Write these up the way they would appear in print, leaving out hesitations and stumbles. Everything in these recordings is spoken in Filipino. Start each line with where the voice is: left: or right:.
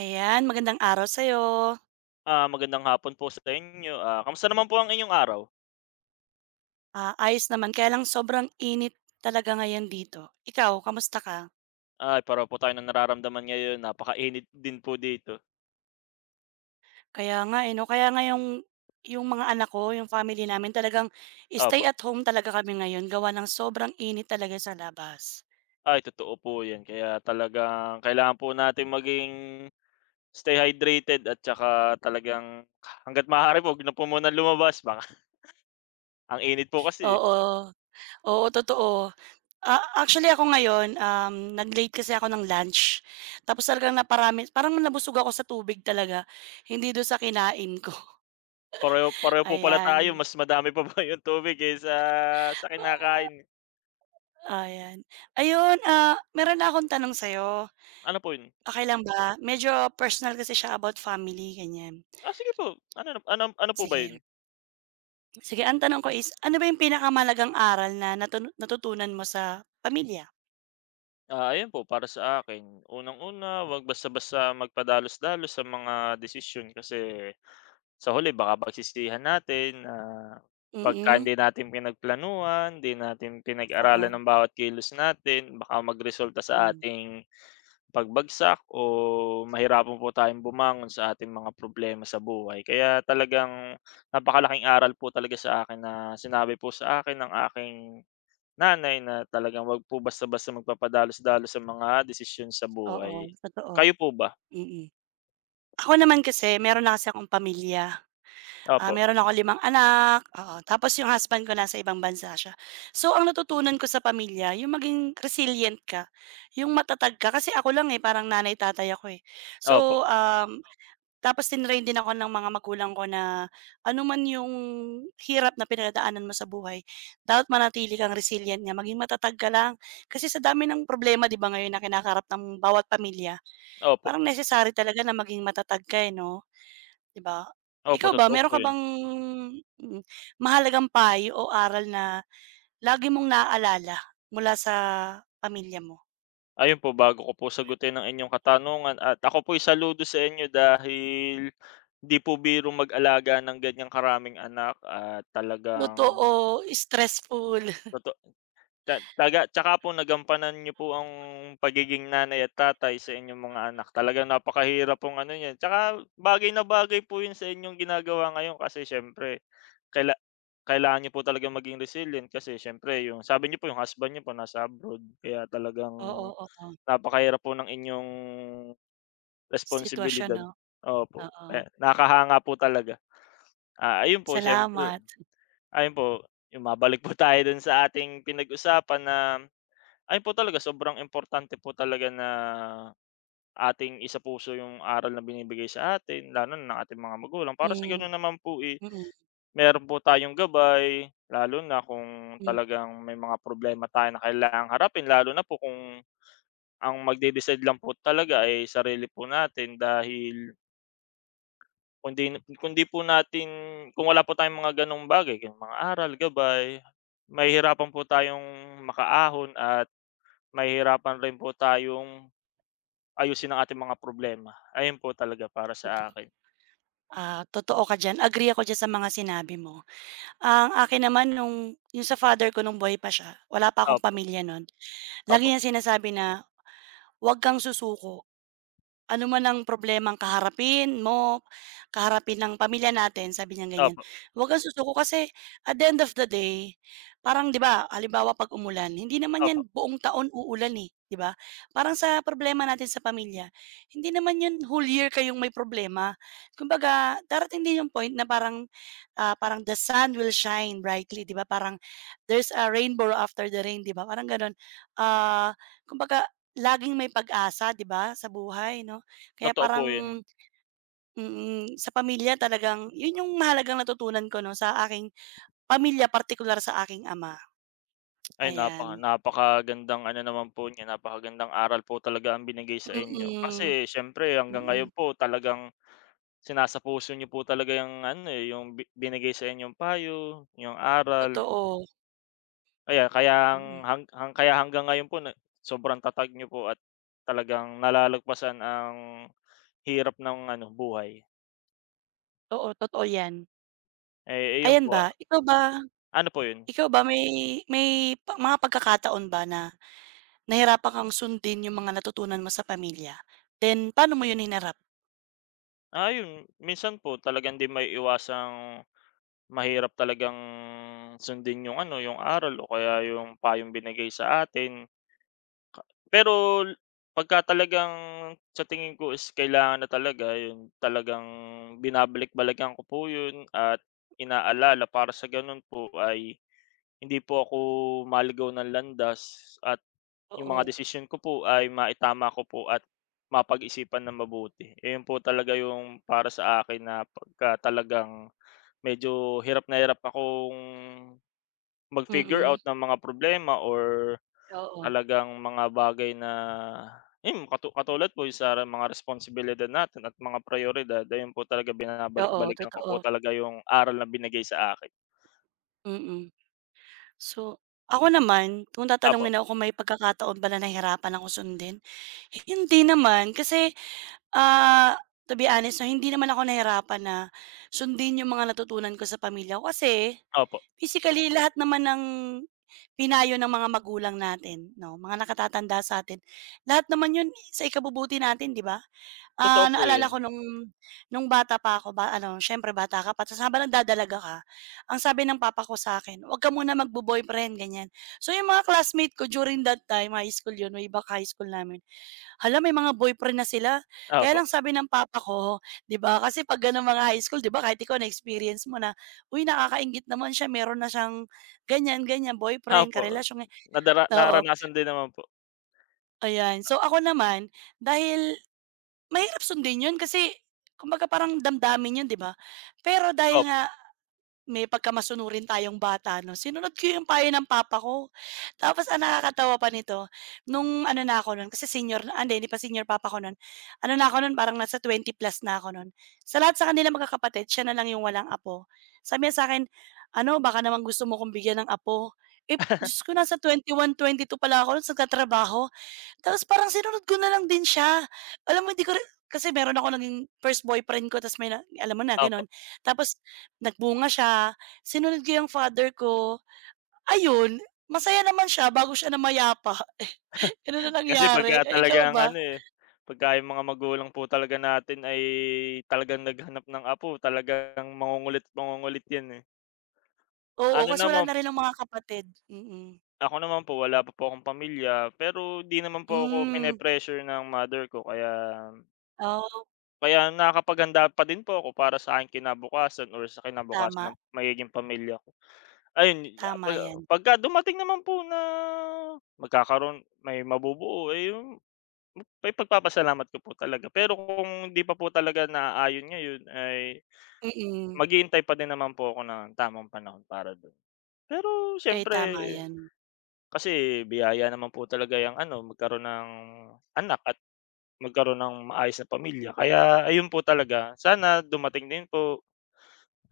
right: Ayan, magandang araw sa'yo.
left: Ah, magandang hapon po sa inyo. Ah, kamusta naman po ang inyong araw?
right: Ah, ayos naman, kaya lang sobrang init talaga ngayon dito. Ikaw, kamusta ka?
left: Ay, pareho po tayo ng nararamdaman ngayon, napakainit din po dito.
right: Kaya nga eh, 'no, kaya nga yung mga anak ko, yung family namin talagang stay
left: Opo.
right: at home talaga kami ngayon gawa ng sobrang init talaga sa labas.
left: Ay, totoo po 'yan. Kaya talagang kailangan po natin maging stay hydrated at saka talagang hangga't maaari po 'wag na po munang lumabas baka ang init po kasi, eh.
right: Oo, oo, totoo. Ah, actually ako ngayon, nag-late kasi ako ng lunch tapos talagang naparami parang nabusog ako sa tubig talaga, hindi dun sa kinain ko,
left: Pareho pareho po pala tayo,
right: ayan.
left: mas madami pa ba yung tubig kaysa sa kinakain.
right: Ayan. Ayun, ah, meron na akong tanong sa'yo,
left: Ano po 'yun?
right: okey lang ba? Medyo personal kasi siya about family, ganyan.
left: Ah, sige po. Ano ano ano po ba
right: Sige.
left: 'yun?
right: Sige, ang tanong ko is, ano ba yung pinakamahalagang aral na natutunan mo sa pamilya?
left: Ah, ayun po, para sa akin, unang-una, 'wag basta-basta magpadalos-dalos sa mga desisyon, kasi sa huli baka pagsisihan natin na pagka
right: Mm,
left: hindi natin pinagplanuhan, hindi natin pinag-aralan
right: oo.
left: ng bawat kilos natin, baka magresulta sa
right: Hmm,
left: ating pagbagsak o mahirapan po tayong bumangon sa ating mga problema sa buhay. Kaya talagang napakalaking aral po talaga sa akin na sinabi po sa akin ng aking nanay na talagang 'wag po basta-basta magpapadalos-dalos sa mga desisyon sa
right: oo,
left: buhay. Kayo
right: totoo.
left: po ba?
right: Mm. Ako naman kasi meron na kasi akong pamilya. Ah,
left: Opo,
right: meron akong limang anak, oo. Tapos yung husband ko nasa ibang bansa siya. So, ang natutunan ko sa pamilya yung maging resilient ka, yung matatag ka. Kasi ako lang, eh, parang nanay-tatay ako, eh.
left: opo,
right: So, tapos tinrain din ako ng mga magulang ko na ano man yung hirap na pinagdaanan mo sa buhay, dapat manatili kang resilient nga, maging matatag ka lang. Kasi sa dami ng problema, 'di ba, ngayon na kinakarap ng bawat pamilya,
left: opo,
right: parang necessary talaga na maging matatag ka, eh, 'no? 'Di ba?
left: opo,
right: Ikaw ba
left: totoo po
right: meron ka
left: 'yun.
right: bang mm, mahalagang payo o aral na lagi mong naaalala mula sa pamilya mo?
left: Ayun po, bago ko po sagutin ang inyong katanungan, at ako po'y saludo sa inyo dahil di po biro mag-alaga ng ganiyang karaming anak, at talagang
right: Totoo, stressful.
left: toto Ta taga tsaka po nagampanan niyo po ang pagiging nanay at tatay sa inyong mga anak. Talagang napakahirap pong ano niyan, tsaka bagay na bagay po 'yun sa inyong ginagawa ngayon kasi siyempre kaila kailangan niyo po talaga maging resilient, kasi siyempre yung sabi niyo po, yung husband niyo po nasa abroad, kaya
right: Oo,
left: talagang
right: oo,
left: napakahirap po ng inyong
right: sitwasyon
left: responsibilidad.
right: 'no?
left: Opo,
right: Oo,
left: eh, nakakahanga po talaga. Ah, ayun po, siyempre
right: salamat.
left: ayun po, yung mabalik po tayo dun sa ating pinag-usapan na ayun po talaga, sobrang importante po talaga na ating isapuso yung aral na binibigay sa atin lalo na ng ating mga magulang para sa
right: Hmm,
left: gano'n naman po, eh,
right: mm,
left: meron po tayong gabay lalo na kung
right: mm,
left: talagang may mga problema tayo na kailangang harapin, lalo na po kung ang magde-decide lang po talaga ay sarili po natin, dahil kundi 'di kung 'di po natin kung wala po tayong mga gano'ng bagay, yung mga aral, gabay, mahihirapan po tayong makaahon at mahihirapan rin po tayong ayusin ang ating mga problema. Ayun po talaga para sa
right: totoo.
left: akin.
right: Ah, totoo ka diyan, agree ako diyan sa mga sinabi mo. Ang akin naman nung yung sa father ko nung buhay pa siya, wala pa akong
left: Opo,
right: pamilya nun, lagi
left: opo,
right: niyang sinasabi na huwag kang susuko. Ano man ang problemang kaharapin mo, kaharapin ng pamilya natin, sabi niyang ganyan,
left: opo,
right: "Huwag kang susuko kasi at the end of the day, parang 'di ba, halimbawa 'pag umulan, hindi naman
left: opo.
right: 'yan buong taon uulan, eh, 'di ba? Parang sa problema natin sa pamilya, hindi naman 'yun whole year kayong may problema. Kumbaga darating din yung point na parang, ah, parang the sun will shine brightly, 'di ba, parang there's a rainbow after the rain, 'di ba, parang gano'n. Ah, kumbaga laging may pag-asa 'di ba, sa buhay 'no? Kaya
left: Totoo po 'yun.
right: parang sa pamilya talagang 'yun yung mahalagang natutunan ko 'no, sa aking pamilya partikular sa aking ama,
left: Ay,
right: ayan.
left: napakagandang ano naman po niyan, napakagandang aral po talaga ang binigay sa inyo.
right: Mm,
left: Kasi siyempre hanggang ngayon
right: mm,
left: po talagang sinasapuso niyo po talaga yung ano, eh, yung binigay sa inyong payo, yung aral.
right: totoo,
left: Kaya kayang
right: mm.
left: hang hang hang- kaya hanggang ngayon po na sobrang tatag niyo po at talagang nalalagpasan ang hirap ng ano, buhay.
right: Oo, totoo 'yan.
left: Eh, iyon
right: Ayan
left: po,
right: ba,
left: ah.
right: ikaw ba
left: Ano po 'yun?
right: ikaw ba may mga pagkakataon ba na nahirapan kang sundin yung mga natutunan mo sa pamilya? Then paano mo 'yun hinarap?
left: Ah, yun minsan po talagang di may maiiwasang mahirap talagang sundin yung ano, yung aral o kaya yung payong binigay sa atin. Pero l- pagka talagang sa tingin ko is kailangan na talaga yun, talagang binabalik-balikan ko po yun at inaalala para sa ganun po ay hindi po ako maligaw ng landas at yung mga
right: Oo,
left: desisyon ko po ay maitama ko po at mapag-isipan nang mabuti. Iyon po talaga yung para sa akin na pagka talagang medyo hirap na hirap akong mag-figure
right: mm,
left: out ng mga problema, or
right: oo,
left: talagang mga bagay na ayun, katulad po yung sa mga responsibilidad natin at mga prayoridad, ayun po talaga,
right: oo,
left: binabalik-balikan ko po
right: totoo,
left: talaga yung aral na binigay sa akin.
right: mm. So, ako naman kung
left: Opo,
right: tatanungin ako kung may pagkakataon ba na nahirapan ako sundin, hindi naman. Kasi, ah, to be honest 'no, hindi naman ako nahirapan na sundin yung mga natutunan ko sa pamilya ko kasi
left: opo.
right: physically lahat naman ng pinayo ng mga magulang natin 'no, mga nakatatanda sa'tin, lahat naman yun sa ikabubuti natin, 'di ba?
left: Totoo
right: Ah,
left: po
right: naalala
left: yun,
right: ko nung bata pa ako ba ano, siyempre bata ka pa tas habang nagdadalaga ka, ang sabi ng papa ko sa akin, "Wag ka muna magbo-boyfriend," ganyan. So, yung mga classmate ko during that time, high school yun, way back high school namin, hala may mga boyfriend na sila. Kaya
left: opo.
right: lang sabi ng papa ko, 'di ba, kasi 'pag gano'ng mga high school, 'di ba, kahit ikaw na-experience mo na, "Uy, nakakainggit naman siya, meron na siyang ganyan, ganyan, boyfriend,
left: Opo,
right: karelasyon." eh." Oo,
left: naranasan din naman po.
right: ayan. So, ako naman dahil mahirap sundin 'yun kasi kumbaga parang damdamin 'yun, 'di ba? Pero dahil
left: Opo,
right: nga may pagkamasunurin tayong bata 'no, sinunod ko yung payo ng papa ko. Tapos ang nakakatawa pa nito, nung ano na ako nun kasi senior na ah, hindi, hindi pa senior papa ko nun. Ano na ako nun, parang nasa 20+ na ako nun. Sa lahat sa kanilang magkakapatid, siya na lang yung walang apo. Sabi niya sa akin, "Ano, baka naman gusto mo kong bigyan ng apo." Eh, Diyos ko nasa 22 pala ako nun tapos parang sinunod ko na lang din siya. Alam mo hindi ko rin kasi meron ako naging first boyfriend ko tapos may na alam mo na
left: opo.
right: gano'n. Tapos nagbunga siya, sinunod ko yung father ko, ayun, masaya naman siya bago siya namayapa. Gano'n na
left: Kasi
right: nangyari.
left: pagka
right: Eh, ikaw
left: talagang
right: ba?
left: ano, eh, pagka yung mga magulang po talaga natin ay talagang naghanap ng apo, talagang mangungulit at mangungulit 'yan, eh.
right: Oo,
left: Ano
right: kasi wala
left: naman
right: na
left: po
right: rin ang mga kapatid, mm.
left: Ako naman po wala pa po akong pamilya, pero 'di naman po ako
right: Hmm,
left: pine-pressure ng mother ko, kaya
right: oo,
left: kaya nakakapaghanda pa din po ako para sa aking kinabukasan or sa kinabukasan
right: tama,
left: ng magiging pamilya. Ayun, ya
right: tama
left: pag
right: 'yan.
left: pagka dumating naman po na magkakaroon, may mabubuo, eh, yung ipagpapasalamat ko po talaga. Pero kung hindi pa po talaga naaayon ngayon ay
right: Mm,
left: maghihintay pa din naman po ako ng tamang panahon para do'n. Pero
right: eh,
left: siyempre
right: tama 'yan,
left: kasi biyaya naman po talaga yang ano, magkaroon ng anak at magkaroon ng maayos na pamilya. Kaya ayun po talaga, sana dumating din po,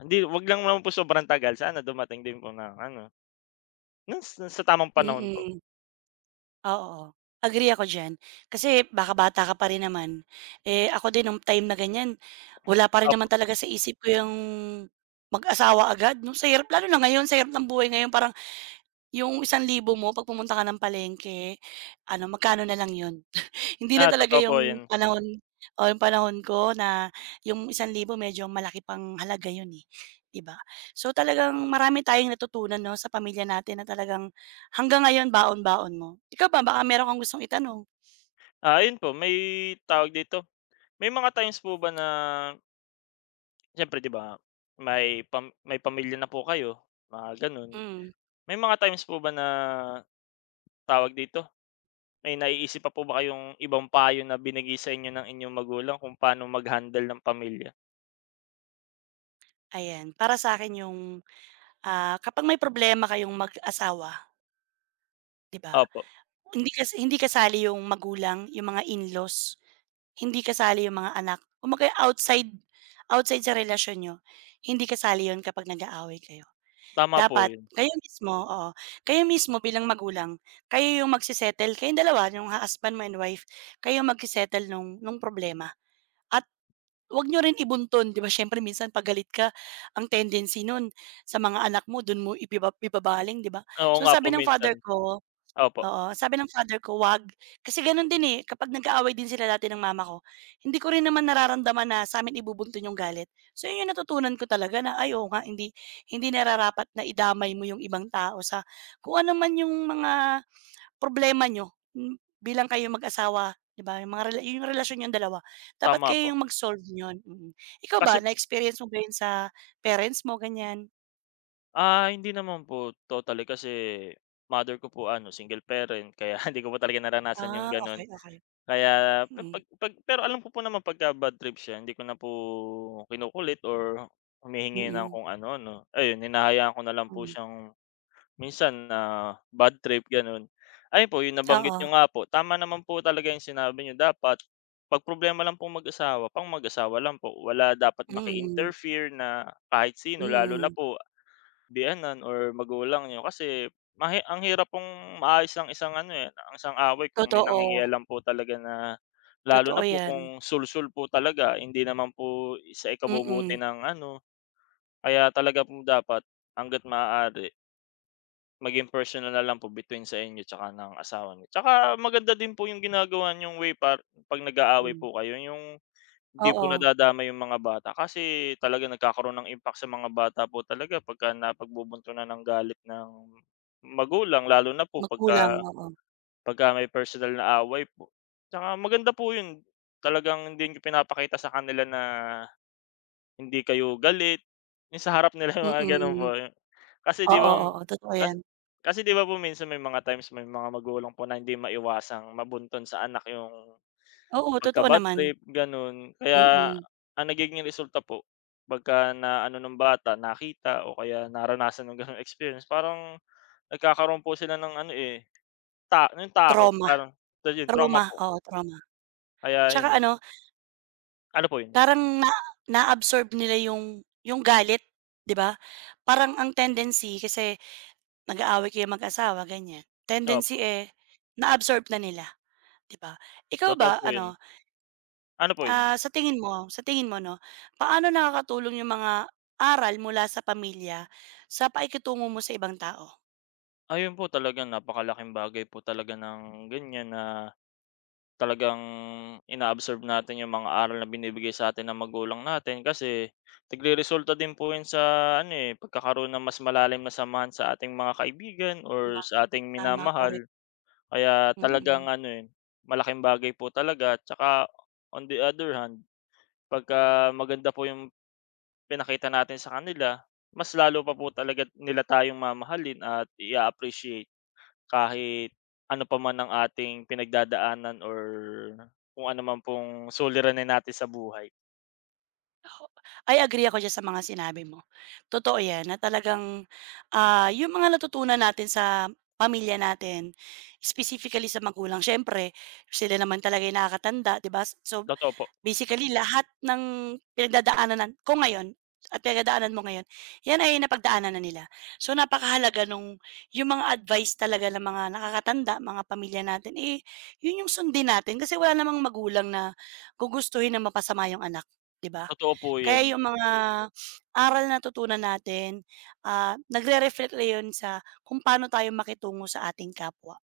left: hindi, 'wag lang naman po sobrang tagal, sana dumating din po ng ano, ng sa tamang panahon po.
right: mm. Oo, agree ako diyan. Kasi baka bata ka pa rin naman, eh, ako din nung time na ganyan, wala pa rin
left: Opo.
right: naman talaga sa isip ko yung mag-asawa agad 'no, sa hirap lalo na ngayon, sa hirap ng buhay ngayon parang yung 1,000 mo 'pag pumunta ka ng palengke, ano magkano na lang yun? Hindi na
left: Ah,
right: talaga
left: totoo po
right: yung
left: 'yun.
right: panahon o yung panahon ko na yung 1,000 medyo malaki pang halaga yun, eh, 'di ba? So, talagang marami tayong natutunan 'no, sa pamilya natin na talagang hanggang ngayon baon-baon mo. Ikaw ba, baka meron kang gustong itanong?
left: Ah, ayun po, may tawag dito, may mga times po ba na siyempre 'di ba, may pamilya na po kayo, mga gano'n.
right: Mm,
left: May mga times po ba na, tawag dito, may naiisip pa po ba kayong ibang payo na binigay sa inyo ng inyong magulang kung paano mag-handle ng pamilya?
right: ayan. Para sa akin yung, ah, kapag may problema kayong mag-asawa, 'di ba,
left: Opo,
right: hindi kasali yung magulang, yung mga in-laws, hindi kasali yung mga anak. Kumbaga outside outside sa relasyon niyo, hindi kasali yun kapag nag-aaway kayo.
left: tama po
right: Dapat
left: 'yun.
right: kayo mismo, oo, kayo mismo bilang magulang, kayo yung magse-settle, kayong dalawa yung husband mo and wife, kayo magse-settle nung problema at wag niyo rin ibuntun, 'di ba siyempre minsan 'pag galit ka ang tendency nun sa mga anak mo dun mo ibabaling, 'di ba?
left: Oo
right: So,
left: nga po
right: sabi ng
left: minsan.
right: father ko.
left: Opo,
right: Oo, sabi ng father ko, "Wag." Kasi gano'n din, eh, kapag nag-aaway din sila dati ng mama ko, hindi ko rin naman nararamdaman na sa'min ibubuntun yung galit. So 'yun yung natutunan ko talaga na, ay, oo nga, hindi hindi nararapat na idamay mo yung ibang tao sa kung ano man yung mga problema nyo, bilang kayong mag-asawa, 'di ba, yung relasyon niyong dalawa, dapat
left: tama po.
right: kayo yung mag-solve niyon, mm. Ikaw
left: Kasi,
right: ba, na-experience mo ba 'yun sa parents mo, ganiyan?
left: ah, hindi naman po totally kasi mother ko po ano, single parent, kaya hindi ko po talaga naranasan yung
right: Ah,
left: gano'n.
right: okay okay
left: Kaya pe
right: mm,
left: pag pag pero alam ko po naman pagka bad trip siya hindi ko na po kinukulit or humihingi ng
right: mm-mm.
left: kung ano 'no. Ayun, hinahayaan ko na lang
right: Mm,
left: po
right: hmm.
left: siyang minsan na bad trip gano'n. Ayun po, yung nabanggit
right: Oo,
left: niyo nga po, tama naman po talaga yung sinabi niyo, dapat 'pag problema lang po mag-asawa, pang mag-asawa lang po. Wala dapat
right: mm.
left: maki-interfere na kahit sino, lalo na
right: Mm,
left: po biyenan or magulang niyo, kasi ang hirap pong maayos ang isang ano, eh, ang isang away kung may
right: totoo,
left: nangingialam po talaga na lalo na
right: totoo
left: po
right: 'yan.
left: kung sulsul po talaga hindi naman po sa ikabubuti
right: Mm,
left: ng ano. Kaya talaga po dapat hangga't maaari maging personal na lang po between sa inyo tsaka ng asawa niyo. Tsaka maganda din po yung ginagawa niyong way par 'pag nag-aaway
right: hmm,
left: po kayo, yung hindi po
right: oo,
left: nadadamay yung mga bata, kasi talaga nagkakaroon ng impact sa mga bata po talaga pagka napagbubuntunan ng galit ng magulang, lalo na po
right: magulang,
left: pagka
right: oo.
left: pagka may personal na away po. Tsaka maganda po yun, talagang hindi niyo pinapakita sa kanila na hindi kayo galit, yung sa harap nila yung mga gano'n po.
right: Mm,
left: Kasi 'di
right: oo,
left: ba,
right: oo, totoo
left: kas
right: 'yan.
left: kasi 'di ba po minsan may mga times, may mga magulang po na hindi maiwasang mabuntun sa anak yung
right: Oo,
left: pagka
right: totoo
left: bad
right: naman,
left: trip gano'n, kaya
right: mm.
left: ang nagiging resulta po pagka naano ng bata, nakita o kaya naranasan ng gano'ng experience parang nagkakaroon po sila ng ano, eh, ta yung takot,
right: Trauma,
left: parang, so 'yun, trauma
right: trauma,
left: po.
right: oo, trauma.
left: Kaya
right: 'Tsaka
left: 'yun,
right: ano,
left: ano po 'yun?
right: parang na-absorb nila yung galit, 'di ba? Parang ang tendency kasi nag-aaway kayo mag-asawa, ganiyan,
left: Opo,
right: tendency, eh, na-absorb na nila, 'di ba? Ikaw
left: totoo
right: ba,
left: po 'yun.
right: ano?
left: Ano po 'yun?
right: Ah, sa tingin mo 'no, paano nakakatulong yung mga aral mula sa pamilya sa pakikitungo mo sa ibang tao?
left: Ayun po talaga napakalaking bagay po talaga ng ganiyan na talagang ina-absorb natin yung mga aral na binibigay sa atin ng magulang natin, kasi nagreresulta din po 'yan sa ano, eh, pagkakaroon ng mas malalim na samahan sa ating mga kaibigan or
right: Ma
left: sa ating
right: tama,
left: minamahal.
right: korek,
left: Kaya talagang
right: mm.
left: ano, eh, malaking bagay po talaga. Tsaka on the other hand, pagka maganda po yung pinakita natin sa kanila, mas lalo pa po talaga nila tayong mamahalin at i appreciate kahit ano pa man ang ating pinagdadaanan or kung ano man pong suliranin natin sa buhay.
right: Ay, agree ako diyan sa mga sinabi mo. Totoo 'yan na talagang, ah, yung mga natutunan natin sa pamilya natin, specifically sa magulang, siyempre sila naman talaga yung nakakatanda, 'di ba? So
left: Totoo po,
right: basically lahat ng pinagdadaanan ko ngayon at pinagdadaanan mo ngayon, 'yan ay napagdaanan na nila. So napakahalaga nung yung mga advice talaga ng mga nakakatanda, mga pamilya natin, eh, yun yung sundin natin kasi wala namang magulang na gugustuhin na mapasama yung anak, 'di ba?
left: totoo po 'yun.
right: Kaya yung mga aral na natutunan natin, ah, nagre-reflect na yun sa kung paano tayo makitungo sa ating kapwa.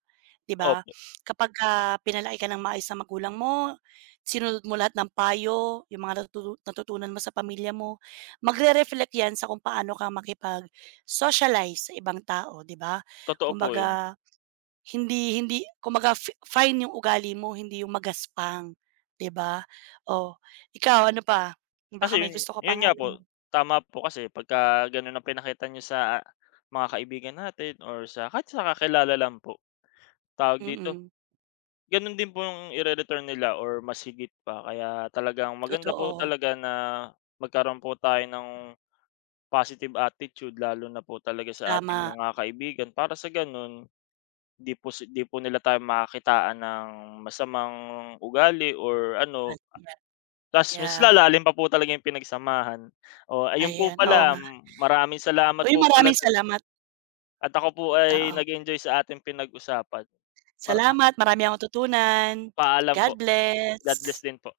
right: 'Di ba?
left: Opo,
right: Kapagka pinalaki ka ng maayos ng magulang mo, sinunod mo lahat ng payo, yung mga natutunan mo sa pamilya mo, magre-reflect 'yan sa kung paano ka makipag-socialize sa ibang tao, 'di ba?
left: totoo po 'yun.
right: Kumbaga hindi hindi kumbaga fine yung ugali mo, hindi yung magaspang, 'di ba? Oh, ikaw ano pa?
left: Kasi
right: Baka may
left: 'yun
right: gusto ka
left: 'yun
right: pang
left: nga po,
right: ano.
left: tama po kasi pagka gano'n ang pinakita niyo sa mga kaibigan natin or sa kahit sa kakilala lang po, tawag dito,
right: Mm,
left: gano'n din po yung ire-return nila or mas higit pa. Kaya talagang maganda po
right: totoo,
left: talaga na magkaroon po tayo ng positive attitude lalo na po talaga sa ating
right: tama.
left: mga kaibigan para sa gano'n, 'di po nila tayo makakitaan ng masamang ugali or ano,
right: At yeah,
left: ta's mas
right: yeah,
left: lalalim pa po talaga yung pinagsamahan. Oh, ayun po
right: ayan, oo
left: pala,
right: nga.
left: maraming salamat
right: Uy,
left: po pala
right: maraming
left: sa
right: salamat,
left: at ako po ay
right: oo.
left: nag-enjoy sa ating pinag-usapan. Mara ah,
right: Salamat, marami akong natutunan.
left: Paalam po.
right: God bless.
left: God bless din po.